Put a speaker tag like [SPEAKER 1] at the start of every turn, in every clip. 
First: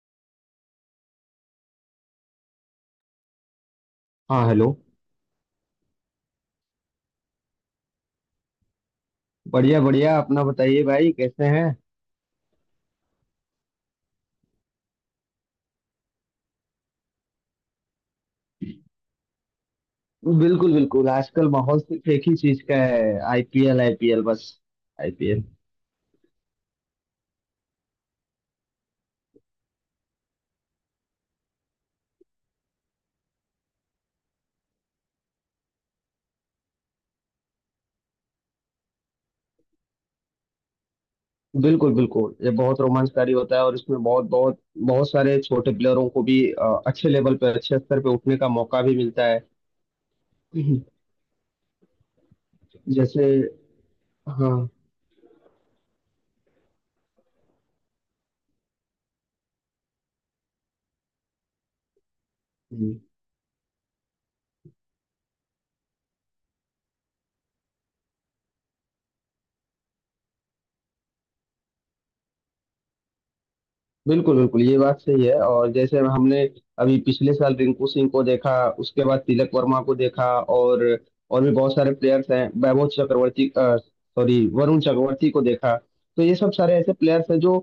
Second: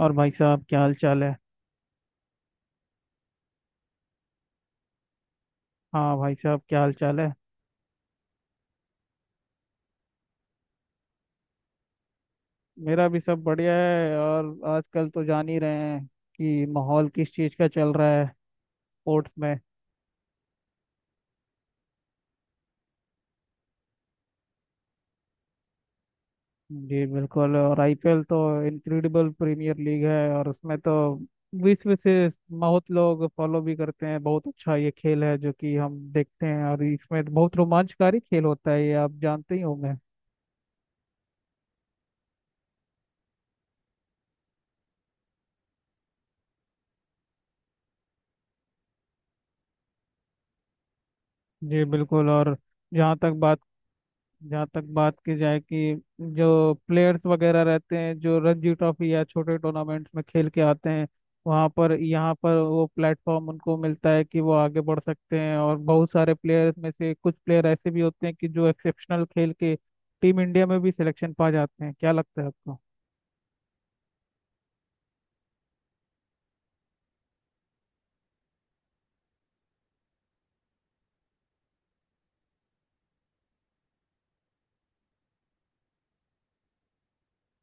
[SPEAKER 1] और भाई साहब क्या हाल चाल है।
[SPEAKER 2] हाँ, हेलो।
[SPEAKER 1] हाँ भाई साहब क्या हाल चाल है।
[SPEAKER 2] बढ़िया बढ़िया, अपना बताइए भाई, कैसे हैं?
[SPEAKER 1] मेरा भी सब बढ़िया है, और आजकल तो जान ही रहे हैं कि माहौल किस चीज़ का चल रहा है स्पोर्ट्स में।
[SPEAKER 2] बिल्कुल बिल्कुल, आजकल माहौल सिर्फ एक ही चीज का है। आईपीएल, आईपीएल, बस आईपीएल।
[SPEAKER 1] जी बिल्कुल। और आईपीएल तो इनक्रेडिबल प्रीमियर लीग है, और उसमें तो विश्व से बहुत लोग फॉलो भी करते हैं। बहुत अच्छा ये खेल है जो कि हम देखते हैं, और इसमें बहुत रोमांचकारी खेल होता है, ये आप जानते ही होंगे।
[SPEAKER 2] बिल्कुल बिल्कुल, ये बहुत रोमांचकारी होता है और इसमें बहुत बहुत बहुत सारे छोटे प्लेयरों को भी अच्छे लेवल पे, अच्छे स्तर पे उठने का मौका भी मिलता है। हम्म।
[SPEAKER 1] जी बिल्कुल। और जहाँ
[SPEAKER 2] जैसे,
[SPEAKER 1] तक बात जहाँ
[SPEAKER 2] हाँ,
[SPEAKER 1] तक बात की जाए कि जो प्लेयर्स वगैरह रहते हैं, जो रणजी ट्रॉफी या छोटे टूर्नामेंट्स में खेल के आते हैं, वहाँ पर यहाँ पर वो प्लेटफॉर्म उनको मिलता है कि वो आगे बढ़ सकते हैं। और बहुत सारे प्लेयर्स में से कुछ प्लेयर ऐसे भी होते हैं कि जो एक्सेप्शनल खेल के टीम इंडिया में भी सिलेक्शन पा जाते हैं। क्या लगता है आपको?
[SPEAKER 2] बिल्कुल बिल्कुल, ये बात सही है। और जैसे हमने अभी पिछले साल रिंकू सिंह को देखा, उसके बाद तिलक वर्मा को देखा, और और भी बहुत सारे प्लेयर्स हैं। वैभव चक्रवर्ती, सॉरी, वरुण चक्रवर्ती को देखा। तो ये सब सारे ऐसे प्लेयर्स हैं जो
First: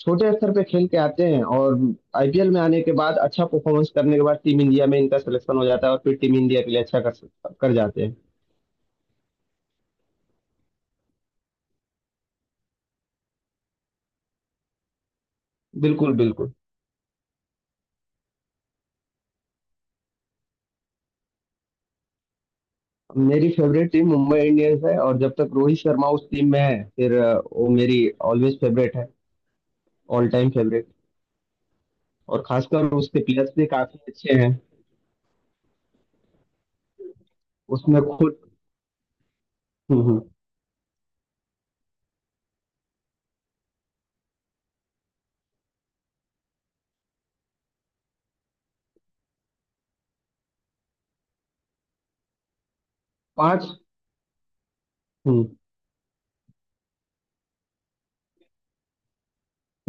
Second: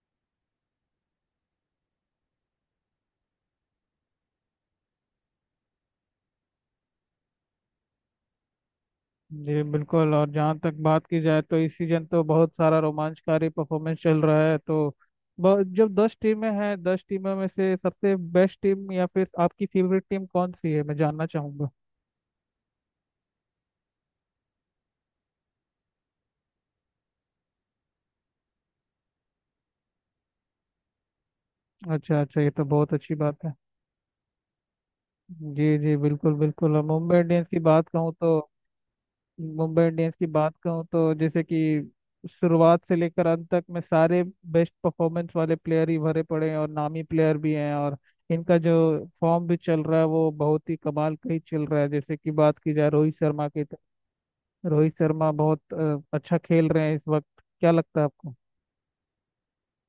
[SPEAKER 2] छोटे स्तर पे खेल के आते हैं और आईपीएल में आने के बाद अच्छा परफॉर्मेंस करने के बाद टीम इंडिया में इनका सिलेक्शन हो जाता है और फिर टीम इंडिया के लिए अच्छा कर कर जाते हैं।
[SPEAKER 1] जी बिल्कुल। और जहाँ तक बात की जाए तो इस सीजन तो बहुत सारा रोमांचकारी परफॉर्मेंस चल रहा है। तो जब
[SPEAKER 2] बिल्कुल
[SPEAKER 1] 10 टीमें
[SPEAKER 2] बिल्कुल,
[SPEAKER 1] हैं, 10 टीमों में से सबसे बेस्ट टीम या फिर आपकी फेवरेट टीम कौन सी है, मैं जानना चाहूँगा।
[SPEAKER 2] मेरी फेवरेट टीम मुंबई इंडियंस है, और जब तक रोहित शर्मा उस टीम में है फिर वो मेरी ऑलवेज फेवरेट है, ऑल टाइम फेवरेट।
[SPEAKER 1] अच्छा अच्छा,
[SPEAKER 2] और
[SPEAKER 1] ये तो
[SPEAKER 2] खासकर
[SPEAKER 1] बहुत अच्छी
[SPEAKER 2] उसके
[SPEAKER 1] बात
[SPEAKER 2] प्लेयर्स
[SPEAKER 1] है।
[SPEAKER 2] भी काफी अच्छे हैं।
[SPEAKER 1] जी जी, बिल्कुल बिल्कुल। और मुंबई इंडियंस की बात
[SPEAKER 2] उसमें
[SPEAKER 1] कहूँ
[SPEAKER 2] खुद।
[SPEAKER 1] तो मुंबई इंडियंस
[SPEAKER 2] हम्म।
[SPEAKER 1] की बात कहूँ तो जैसे कि शुरुआत से लेकर अंत तक में सारे बेस्ट परफॉर्मेंस वाले प्लेयर ही भरे पड़े हैं, और नामी प्लेयर भी हैं। और इनका जो फॉर्म भी चल रहा है वो बहुत ही कमाल का ही चल रहा है। जैसे कि बात की जाए रोहित शर्मा की,
[SPEAKER 2] पांच।
[SPEAKER 1] तो रोहित शर्मा
[SPEAKER 2] हम्म।
[SPEAKER 1] बहुत अच्छा खेल रहे हैं इस वक्त। क्या लगता है आपको?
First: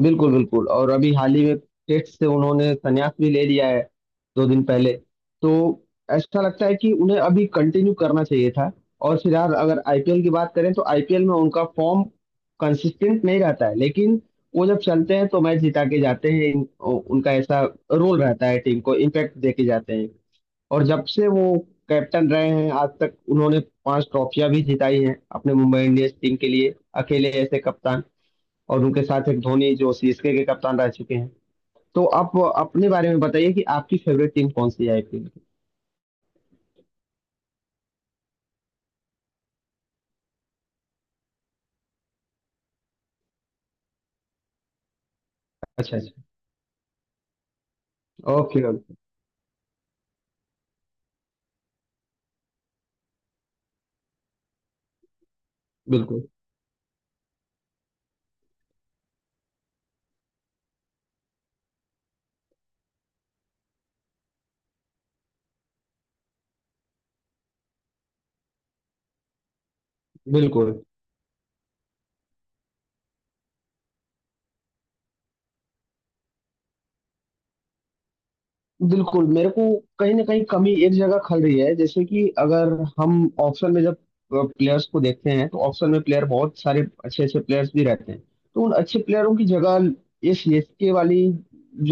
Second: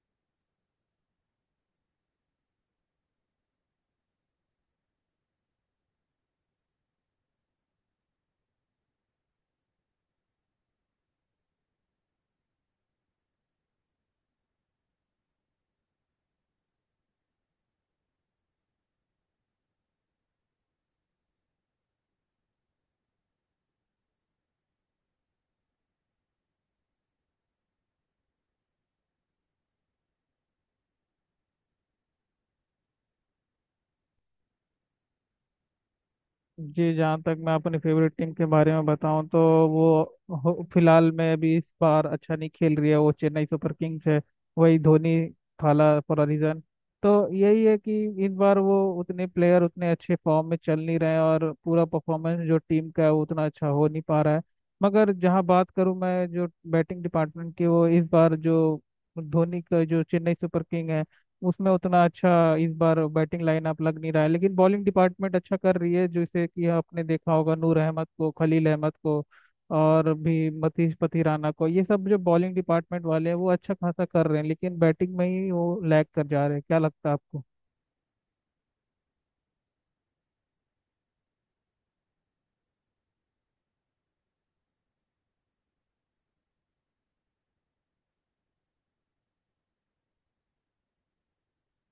[SPEAKER 2] बिल्कुल बिल्कुल, और अभी हाल ही में टेस्ट से उन्होंने संन्यास भी ले लिया है, 2 दिन पहले। तो ऐसा लगता है कि उन्हें अभी कंटिन्यू करना चाहिए था। और फिर यार, अगर आईपीएल की बात करें तो आईपीएल में उनका फॉर्म कंसिस्टेंट नहीं रहता है, लेकिन वो जब चलते हैं तो मैच जिता के जाते हैं। उनका ऐसा रोल रहता है, टीम को इम्पैक्ट दे के जाते हैं। और जब से वो कैप्टन रहे हैं, आज तक उन्होंने 5 ट्रॉफियां भी जिताई हैं अपने मुंबई इंडियंस टीम के लिए, अकेले ऐसे कप्तान। और उनके साथ एक धोनी जो सीएसके के कप्तान रह चुके हैं। तो आप अपने बारे में बताइए कि आपकी फेवरेट टीम कौन सी है आईपीएल की।
[SPEAKER 1] जी, जहाँ तक मैं अपनी फेवरेट टीम के बारे में बताऊं, तो वो फिलहाल में अभी इस बार अच्छा नहीं खेल रही है। वो चेन्नई सुपर किंग्स है, वही धोनी,
[SPEAKER 2] अच्छा अच्छा।
[SPEAKER 1] Thala for a reason. तो यही है कि इस बार
[SPEAKER 2] ओके
[SPEAKER 1] वो
[SPEAKER 2] ओके।
[SPEAKER 1] उतने प्लेयर उतने अच्छे फॉर्म में चल नहीं रहे हैं, और पूरा परफॉर्मेंस जो टीम का है वो उतना अच्छा हो नहीं पा रहा है। मगर जहाँ बात करूँ मैं
[SPEAKER 2] बिल्कुल
[SPEAKER 1] जो बैटिंग डिपार्टमेंट की, वो इस बार जो धोनी का जो चेन्नई सुपर किंग है, उसमें उतना अच्छा इस बार बैटिंग लाइनअप लग नहीं रहा है, लेकिन बॉलिंग डिपार्टमेंट अच्छा कर रही है। जैसे कि आपने देखा होगा नूर अहमद को, खलील अहमद को, और भी
[SPEAKER 2] बिल्कुल
[SPEAKER 1] मतीश पथिराना को, ये सब जो बॉलिंग डिपार्टमेंट वाले हैं वो अच्छा खासा कर रहे हैं, लेकिन बैटिंग में ही वो लैग कर जा रहे हैं। क्या लगता है आपको?
[SPEAKER 2] बिल्कुल मेरे को कहीं ना कहीं कमी एक जगह खल रही है। जैसे कि अगर हम ऑप्शन में जब प्लेयर्स को देखते हैं तो ऑप्शन में प्लेयर, बहुत सारे अच्छे अच्छे प्लेयर्स भी रहते हैं। तो उन अच्छे प्लेयरों की जगह ये सीएसके वाली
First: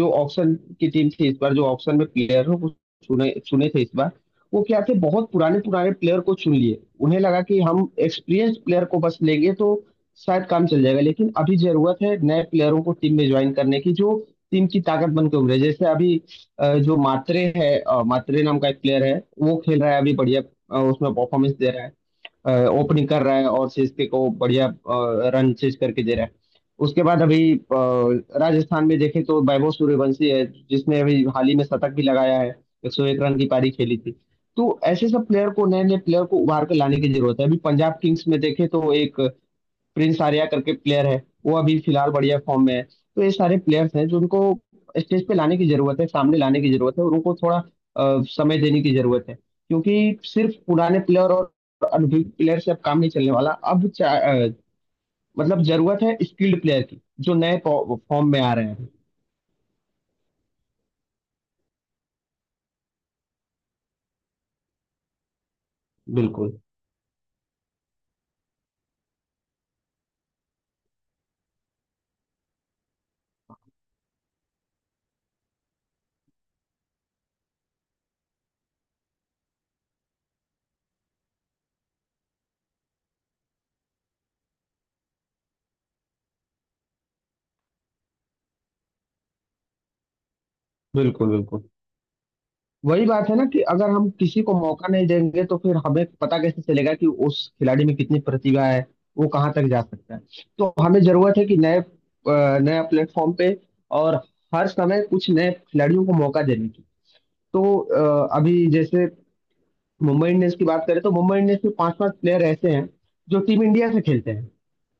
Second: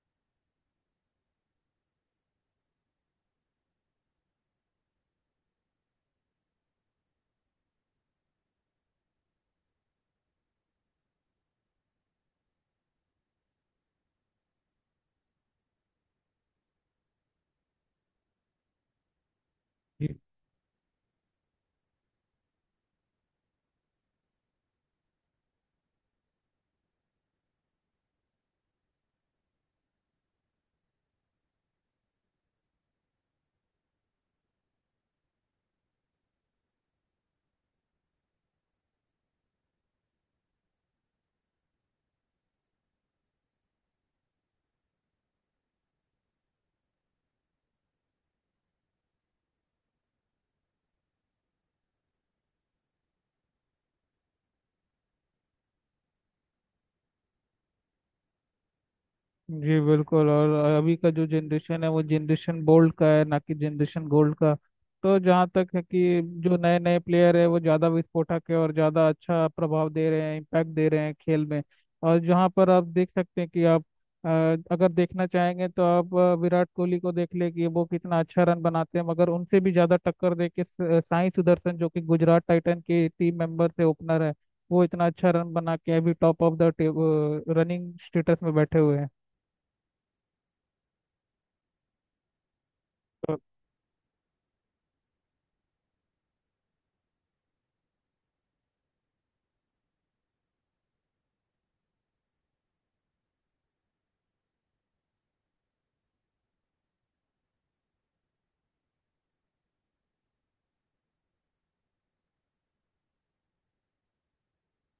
[SPEAKER 2] जो ऑप्शन की टीम थी इस बार, जो ऑप्शन में प्लेयर हो वो चुने चुने थे इस बार। वो क्या थे, बहुत पुराने पुराने प्लेयर को चुन लिए। उन्हें लगा कि हम एक्सपीरियंस प्लेयर को बस लेंगे तो शायद काम चल जाएगा, लेकिन अभी जरूरत है नए प्लेयरों को टीम में ज्वाइन करने की, जो टीम की ताकत बनकर उभरे। जैसे अभी जो मात्रे है, मात्रे नाम का एक प्लेयर है, वो खेल रहा है अभी बढ़िया। उसमें परफॉर्मेंस दे रहा है, ओपनिंग कर रहा है और सीएसके को बढ़िया रन चेज करके दे रहा है। उसके बाद अभी राजस्थान में देखें तो वैभव सूर्यवंशी है, जिसने अभी हाल ही में शतक भी लगाया है, 101 रन की पारी खेली थी। तो ऐसे सब प्लेयर को, नए नए प्लेयर को उभार कर लाने की जरूरत है। अभी पंजाब किंग्स में देखें तो एक प्रिंस आर्या करके प्लेयर है, वो अभी फिलहाल बढ़िया फॉर्म में है। तो ये सारे प्लेयर्स हैं जो उनको स्टेज पे लाने की जरूरत है, सामने लाने की जरूरत है। और उनको थोड़ा समय देने की जरूरत है, क्योंकि सिर्फ पुराने प्लेयर और अनुभवी प्लेयर से अब काम नहीं चलने वाला। अब मतलब जरूरत है स्किल्ड प्लेयर की, जो नए फॉर्म में आ रहे हैं।
[SPEAKER 1] जी बिल्कुल। और अभी का जो जनरेशन है वो जनरेशन गोल्ड का है, ना कि जनरेशन गोल्ड का। तो जहाँ तक है कि जो
[SPEAKER 2] बिल्कुल
[SPEAKER 1] नए नए प्लेयर है, वो ज़्यादा विस्फोटक है और ज़्यादा अच्छा प्रभाव दे रहे हैं, इम्पैक्ट दे रहे हैं खेल में। और जहाँ पर आप देख सकते हैं कि आप अ, अगर देखना चाहेंगे तो आप विराट कोहली को देख ले कि वो कितना अच्छा रन बनाते हैं, मगर उनसे भी ज़्यादा टक्कर दे के साई सुदर्शन, जो कि गुजरात टाइटन के टीम मेंबर से ओपनर है, वो इतना अच्छा रन बना के अभी top of the running status में बैठे हुए हैं।
[SPEAKER 2] बिल्कुल बिल्कुल वही बात है ना कि अगर हम किसी को मौका नहीं देंगे तो फिर हमें पता कैसे चलेगा कि उस खिलाड़ी में कितनी प्रतिभा है, वो कहाँ तक जा सकता है। तो हमें जरूरत है कि नए, नया प्लेटफॉर्म पे और हर समय कुछ नए खिलाड़ियों को मौका देने की। तो अभी जैसे मुंबई इंडियंस की बात करें तो मुंबई इंडियंस में पांच पांच प्लेयर ऐसे हैं जो टीम इंडिया से खेलते हैं।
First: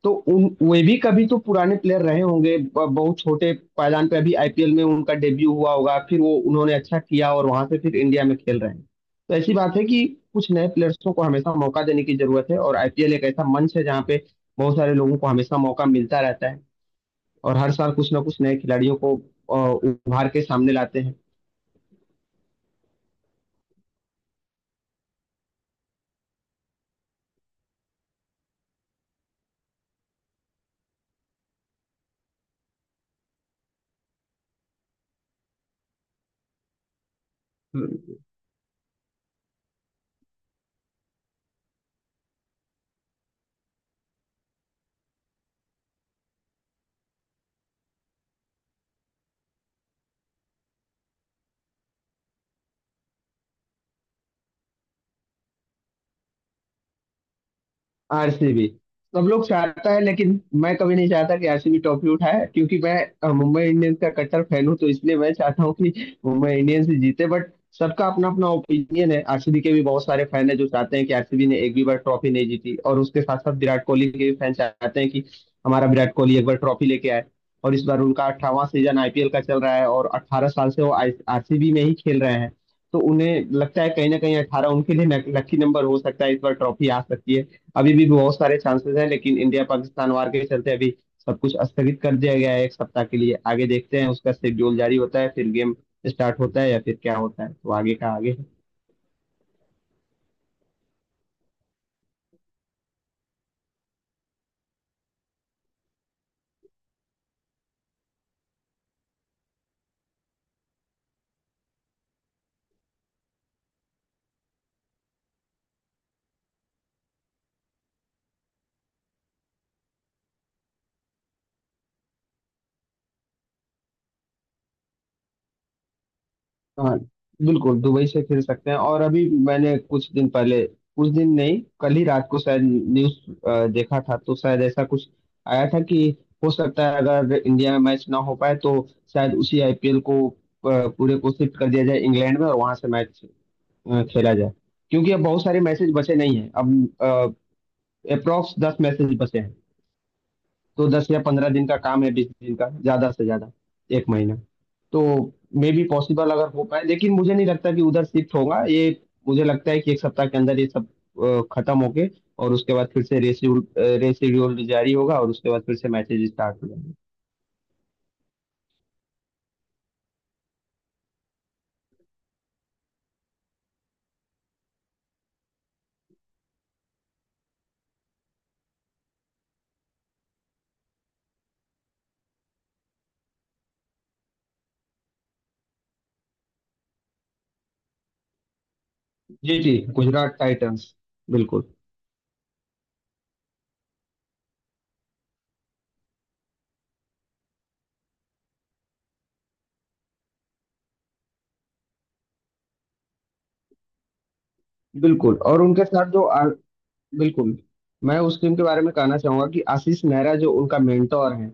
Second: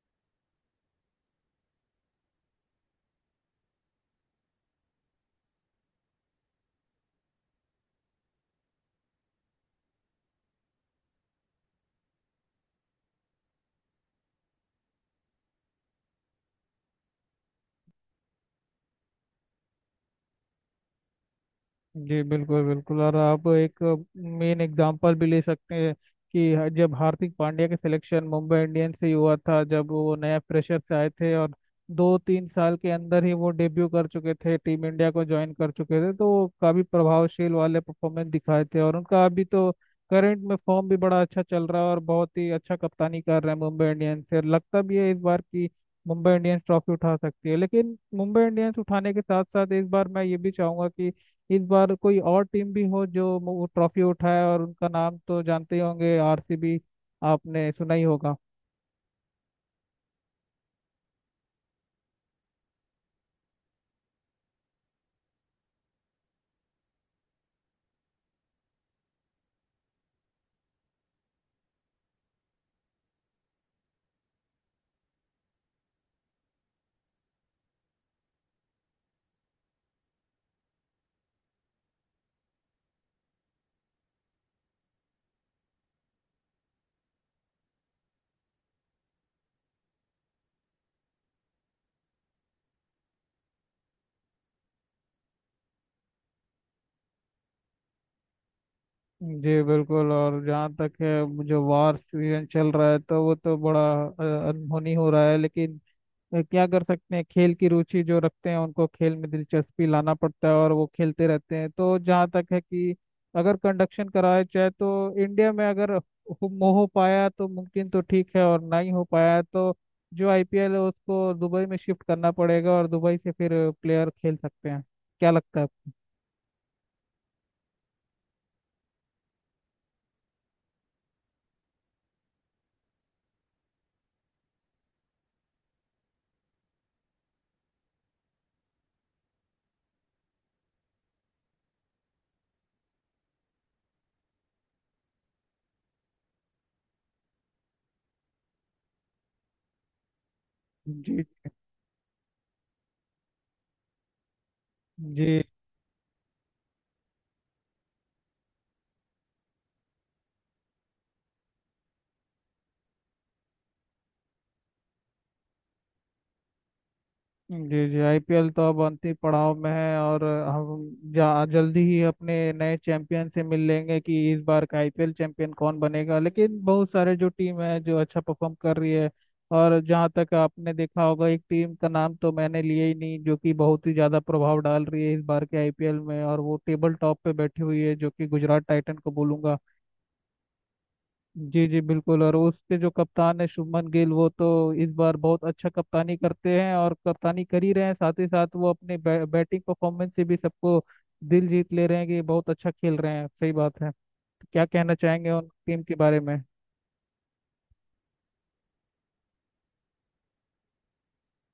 [SPEAKER 2] तो उन, वे भी कभी तो पुराने प्लेयर रहे होंगे। बहुत छोटे पायदान पे अभी आईपीएल में उनका डेब्यू हुआ होगा, फिर वो, उन्होंने अच्छा किया और वहां से फिर इंडिया में खेल रहे हैं। तो ऐसी बात है कि कुछ नए प्लेयर्सों को हमेशा मौका देने की जरूरत है और आईपीएल एक ऐसा मंच है जहाँ पे बहुत सारे लोगों को हमेशा मौका मिलता रहता है। और हर साल कुछ ना कुछ नए खिलाड़ियों को उभार के सामने लाते
[SPEAKER 1] जी बिल्कुल बिल्कुल। और आप एक मेन एग्जांपल भी ले सकते हैं कि जब हार्दिक पांड्या के सिलेक्शन मुंबई इंडियंस से ही हुआ था, जब वो नया प्रेशर से आए थे, और दो तीन साल के अंदर ही वो डेब्यू कर चुके थे, टीम इंडिया को ज्वाइन कर चुके थे, तो वो काफी प्रभावशील वाले
[SPEAKER 2] हैं।
[SPEAKER 1] परफॉर्मेंस दिखाए थे। और उनका अभी तो करंट में फॉर्म भी बड़ा अच्छा चल रहा है, और बहुत ही अच्छा कप्तानी कर रहे हैं मुंबई इंडियंस से। लगता भी है इस बार की मुंबई इंडियंस ट्रॉफी उठा सकती है, लेकिन मुंबई इंडियंस उठाने के साथ साथ इस बार मैं ये भी चाहूंगा कि इस बार कोई और टीम भी हो जो वो ट्रॉफी उठाए, और उनका नाम तो जानते ही होंगे आरसीबी, आपने सुना ही होगा।
[SPEAKER 2] आरसीबी। सब लोग चाहता है लेकिन मैं कभी नहीं चाहता कि आरसीबी ट्रॉफी उठाए, क्योंकि मैं मुंबई इंडियंस का कट्टर फैन हूं। तो इसलिए मैं चाहता हूं कि मुंबई इंडियंस ही जीते। बट सबका अपना अपना ओपिनियन है। आरसीबी के भी बहुत सारे फैन है जो चाहते हैं कि आरसीबी ने एक भी बार ट्रॉफी नहीं जीती, और उसके साथ साथ विराट कोहली के भी फैन चाहते हैं कि हमारा विराट कोहली एक बार ट्रॉफी लेके आए। और इस बार उनका 18वां सीजन आईपीएल का चल रहा है और 18 साल से वो आरसीबी में ही खेल रहे हैं। तो उन्हें लगता है कहीं ना कहीं 18 उनके लिए लकी नंबर हो सकता है, इस बार ट्रॉफी आ सकती है। अभी भी बहुत सारे चांसेस हैं, लेकिन इंडिया पाकिस्तान वार के चलते अभी सब कुछ स्थगित कर दिया गया है एक सप्ताह के लिए। आगे देखते हैं उसका शेड्यूल जारी होता है, फिर गेम स्टार्ट होता है या फिर क्या होता है। तो आगे का आगे है।
[SPEAKER 1] जी बिल्कुल। और जहाँ तक है जो वार सीजन चल रहा है, तो वो तो बड़ा अनहोनी हो रहा है। लेकिन क्या कर सकते हैं, खेल की रुचि जो रखते हैं उनको खेल में दिलचस्पी लाना पड़ता है, और वो खेलते रहते हैं। तो जहाँ तक है कि अगर कंडक्शन कराया जाए तो इंडिया में अगर हो पाया तो मुमकिन तो ठीक है, और नहीं हो पाया तो जो आईपीएल है उसको दुबई में शिफ्ट करना पड़ेगा, और दुबई से फिर प्लेयर खेल सकते हैं। क्या लगता है आपको?
[SPEAKER 2] हाँ, बिल्कुल दुबई से खेल सकते हैं। और अभी मैंने कुछ दिन पहले, कुछ दिन नहीं, कल ही रात को शायद न्यूज देखा था, तो शायद ऐसा कुछ आया था कि हो सकता है अगर इंडिया में मैच ना हो पाए तो शायद उसी आईपीएल को पूरे को शिफ्ट कर दिया जाए इंग्लैंड में और वहां से मैच खेला जाए। क्योंकि अब बहुत सारे मैसेज बचे नहीं हैं, अब अप्रोक्स 10 मैसेज बचे हैं। तो 10 या
[SPEAKER 1] जी
[SPEAKER 2] 15 दिन का काम है, 20 दिन का ज्यादा से ज्यादा, एक महीना। तो
[SPEAKER 1] जी।
[SPEAKER 2] मे बी पॉसिबल अगर हो पाए, लेकिन मुझे नहीं लगता कि उधर शिफ्ट होगा ये। मुझे लगता है कि एक सप्ताह के अंदर ये सब खत्म होके, और उसके बाद फिर से रेशिड्यूल रेशिड्यूल जारी होगा और उसके बाद फिर से मैचेज स्टार्ट हो जाएंगे।
[SPEAKER 1] जी जी, आईपीएल तो अब अंतिम पड़ाव में है, और हम जा जल्दी ही अपने नए चैंपियन से मिल लेंगे कि इस बार का आईपीएल चैंपियन कौन बनेगा। लेकिन बहुत सारे जो टीम है जो अच्छा परफॉर्म कर रही है, और जहाँ तक आपने देखा होगा, एक टीम का नाम तो मैंने लिया ही नहीं जो कि बहुत ही ज़्यादा प्रभाव डाल रही है इस बार के आईपीएल में, और वो टेबल टॉप पे बैठी हुई है, जो कि गुजरात टाइटन को बोलूंगा।
[SPEAKER 2] जी जी, गुजरात टाइटंस,
[SPEAKER 1] जी
[SPEAKER 2] बिल्कुल
[SPEAKER 1] जी बिल्कुल। और उसके जो कप्तान है शुभमन गिल, वो तो इस बार बहुत अच्छा कप्तानी करते हैं, और कप्तानी कर ही रहे हैं। साथ ही साथ वो अपने बैटिंग परफॉर्मेंस से भी सबको दिल जीत ले रहे हैं कि बहुत अच्छा खेल रहे हैं, सही बात है। क्या कहना चाहेंगे
[SPEAKER 2] बिल्कुल।
[SPEAKER 1] उन
[SPEAKER 2] और
[SPEAKER 1] टीम
[SPEAKER 2] उनके
[SPEAKER 1] के
[SPEAKER 2] साथ
[SPEAKER 1] बारे
[SPEAKER 2] जो,
[SPEAKER 1] में?
[SPEAKER 2] बिल्कुल, मैं उस टीम के बारे में कहना चाहूंगा कि आशीष नेहरा जो उनका मेंटोर है,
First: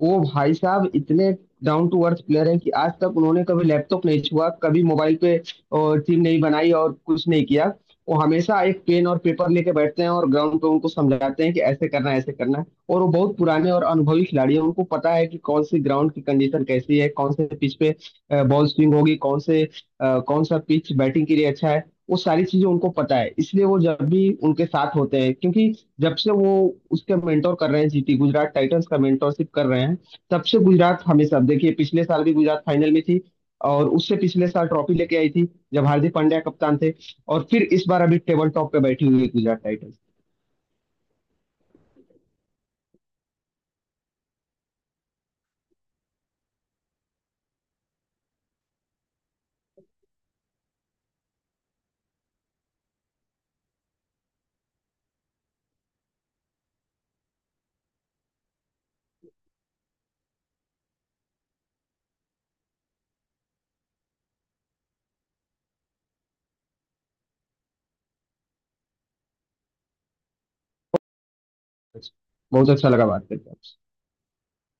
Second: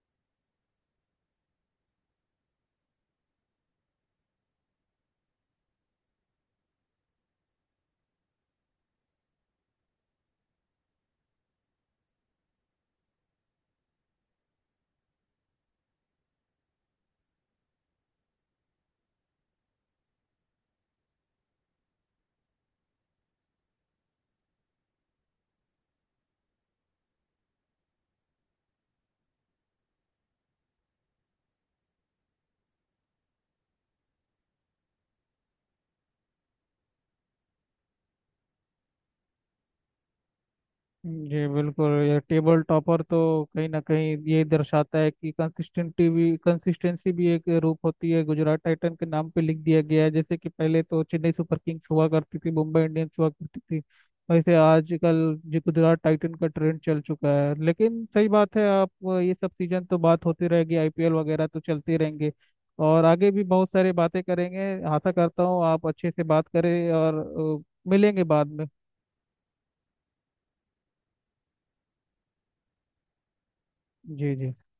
[SPEAKER 2] वो भाई साहब इतने डाउन टू अर्थ प्लेयर हैं कि आज तक उन्होंने कभी लैपटॉप नहीं छुआ, कभी मोबाइल पे टीम नहीं बनाई और कुछ नहीं किया। वो हमेशा एक पेन और पेपर लेके बैठते हैं और ग्राउंड पे उनको समझाते हैं कि ऐसे करना है, ऐसे करना है। और वो बहुत पुराने और अनुभवी खिलाड़ी हैं, उनको पता है कि कौन सी ग्राउंड की कंडीशन कैसी है, कौन से पिच पे बॉल स्विंग होगी, कौन से कौन सा पिच बैटिंग के लिए अच्छा है। वो सारी चीजें उनको पता है। इसलिए वो जब भी उनके साथ होते हैं, क्योंकि जब से वो उसके मेंटोर कर रहे हैं, जीटी गुजरात टाइटंस का मेंटोरशिप कर रहे हैं, तब से गुजरात हमेशा देखिए पिछले साल भी गुजरात फाइनल में थी और उससे पिछले साल ट्रॉफी लेके आई थी जब हार्दिक पांड्या कप्तान थे। और फिर इस बार अभी टेबल टॉप पे बैठी हुई है गुजरात टाइटंस।
[SPEAKER 1] जी बिल्कुल। ये टेबल टॉपर तो कहीं ना कहीं ये दर्शाता है कि कंसिस्टेंटी भी कंसिस्टेंसी भी एक रूप होती है, गुजरात टाइटन के नाम पे लिख दिया गया है। जैसे कि पहले तो चेन्नई सुपर किंग्स हुआ करती थी, मुंबई इंडियंस हुआ करती थी, वैसे आजकल जो गुजरात टाइटन का ट्रेंड चल चुका है। लेकिन सही बात है आप, ये सब सीजन तो बात होती रहेगी, आईपीएल वगैरह तो चलते रहेंगे, और आगे भी बहुत सारी बातें करेंगे। आशा करता हूँ आप अच्छे से बात करें, और मिलेंगे बाद में।
[SPEAKER 2] बहुत अच्छा लगा बात करके आपसे।
[SPEAKER 1] जी जी।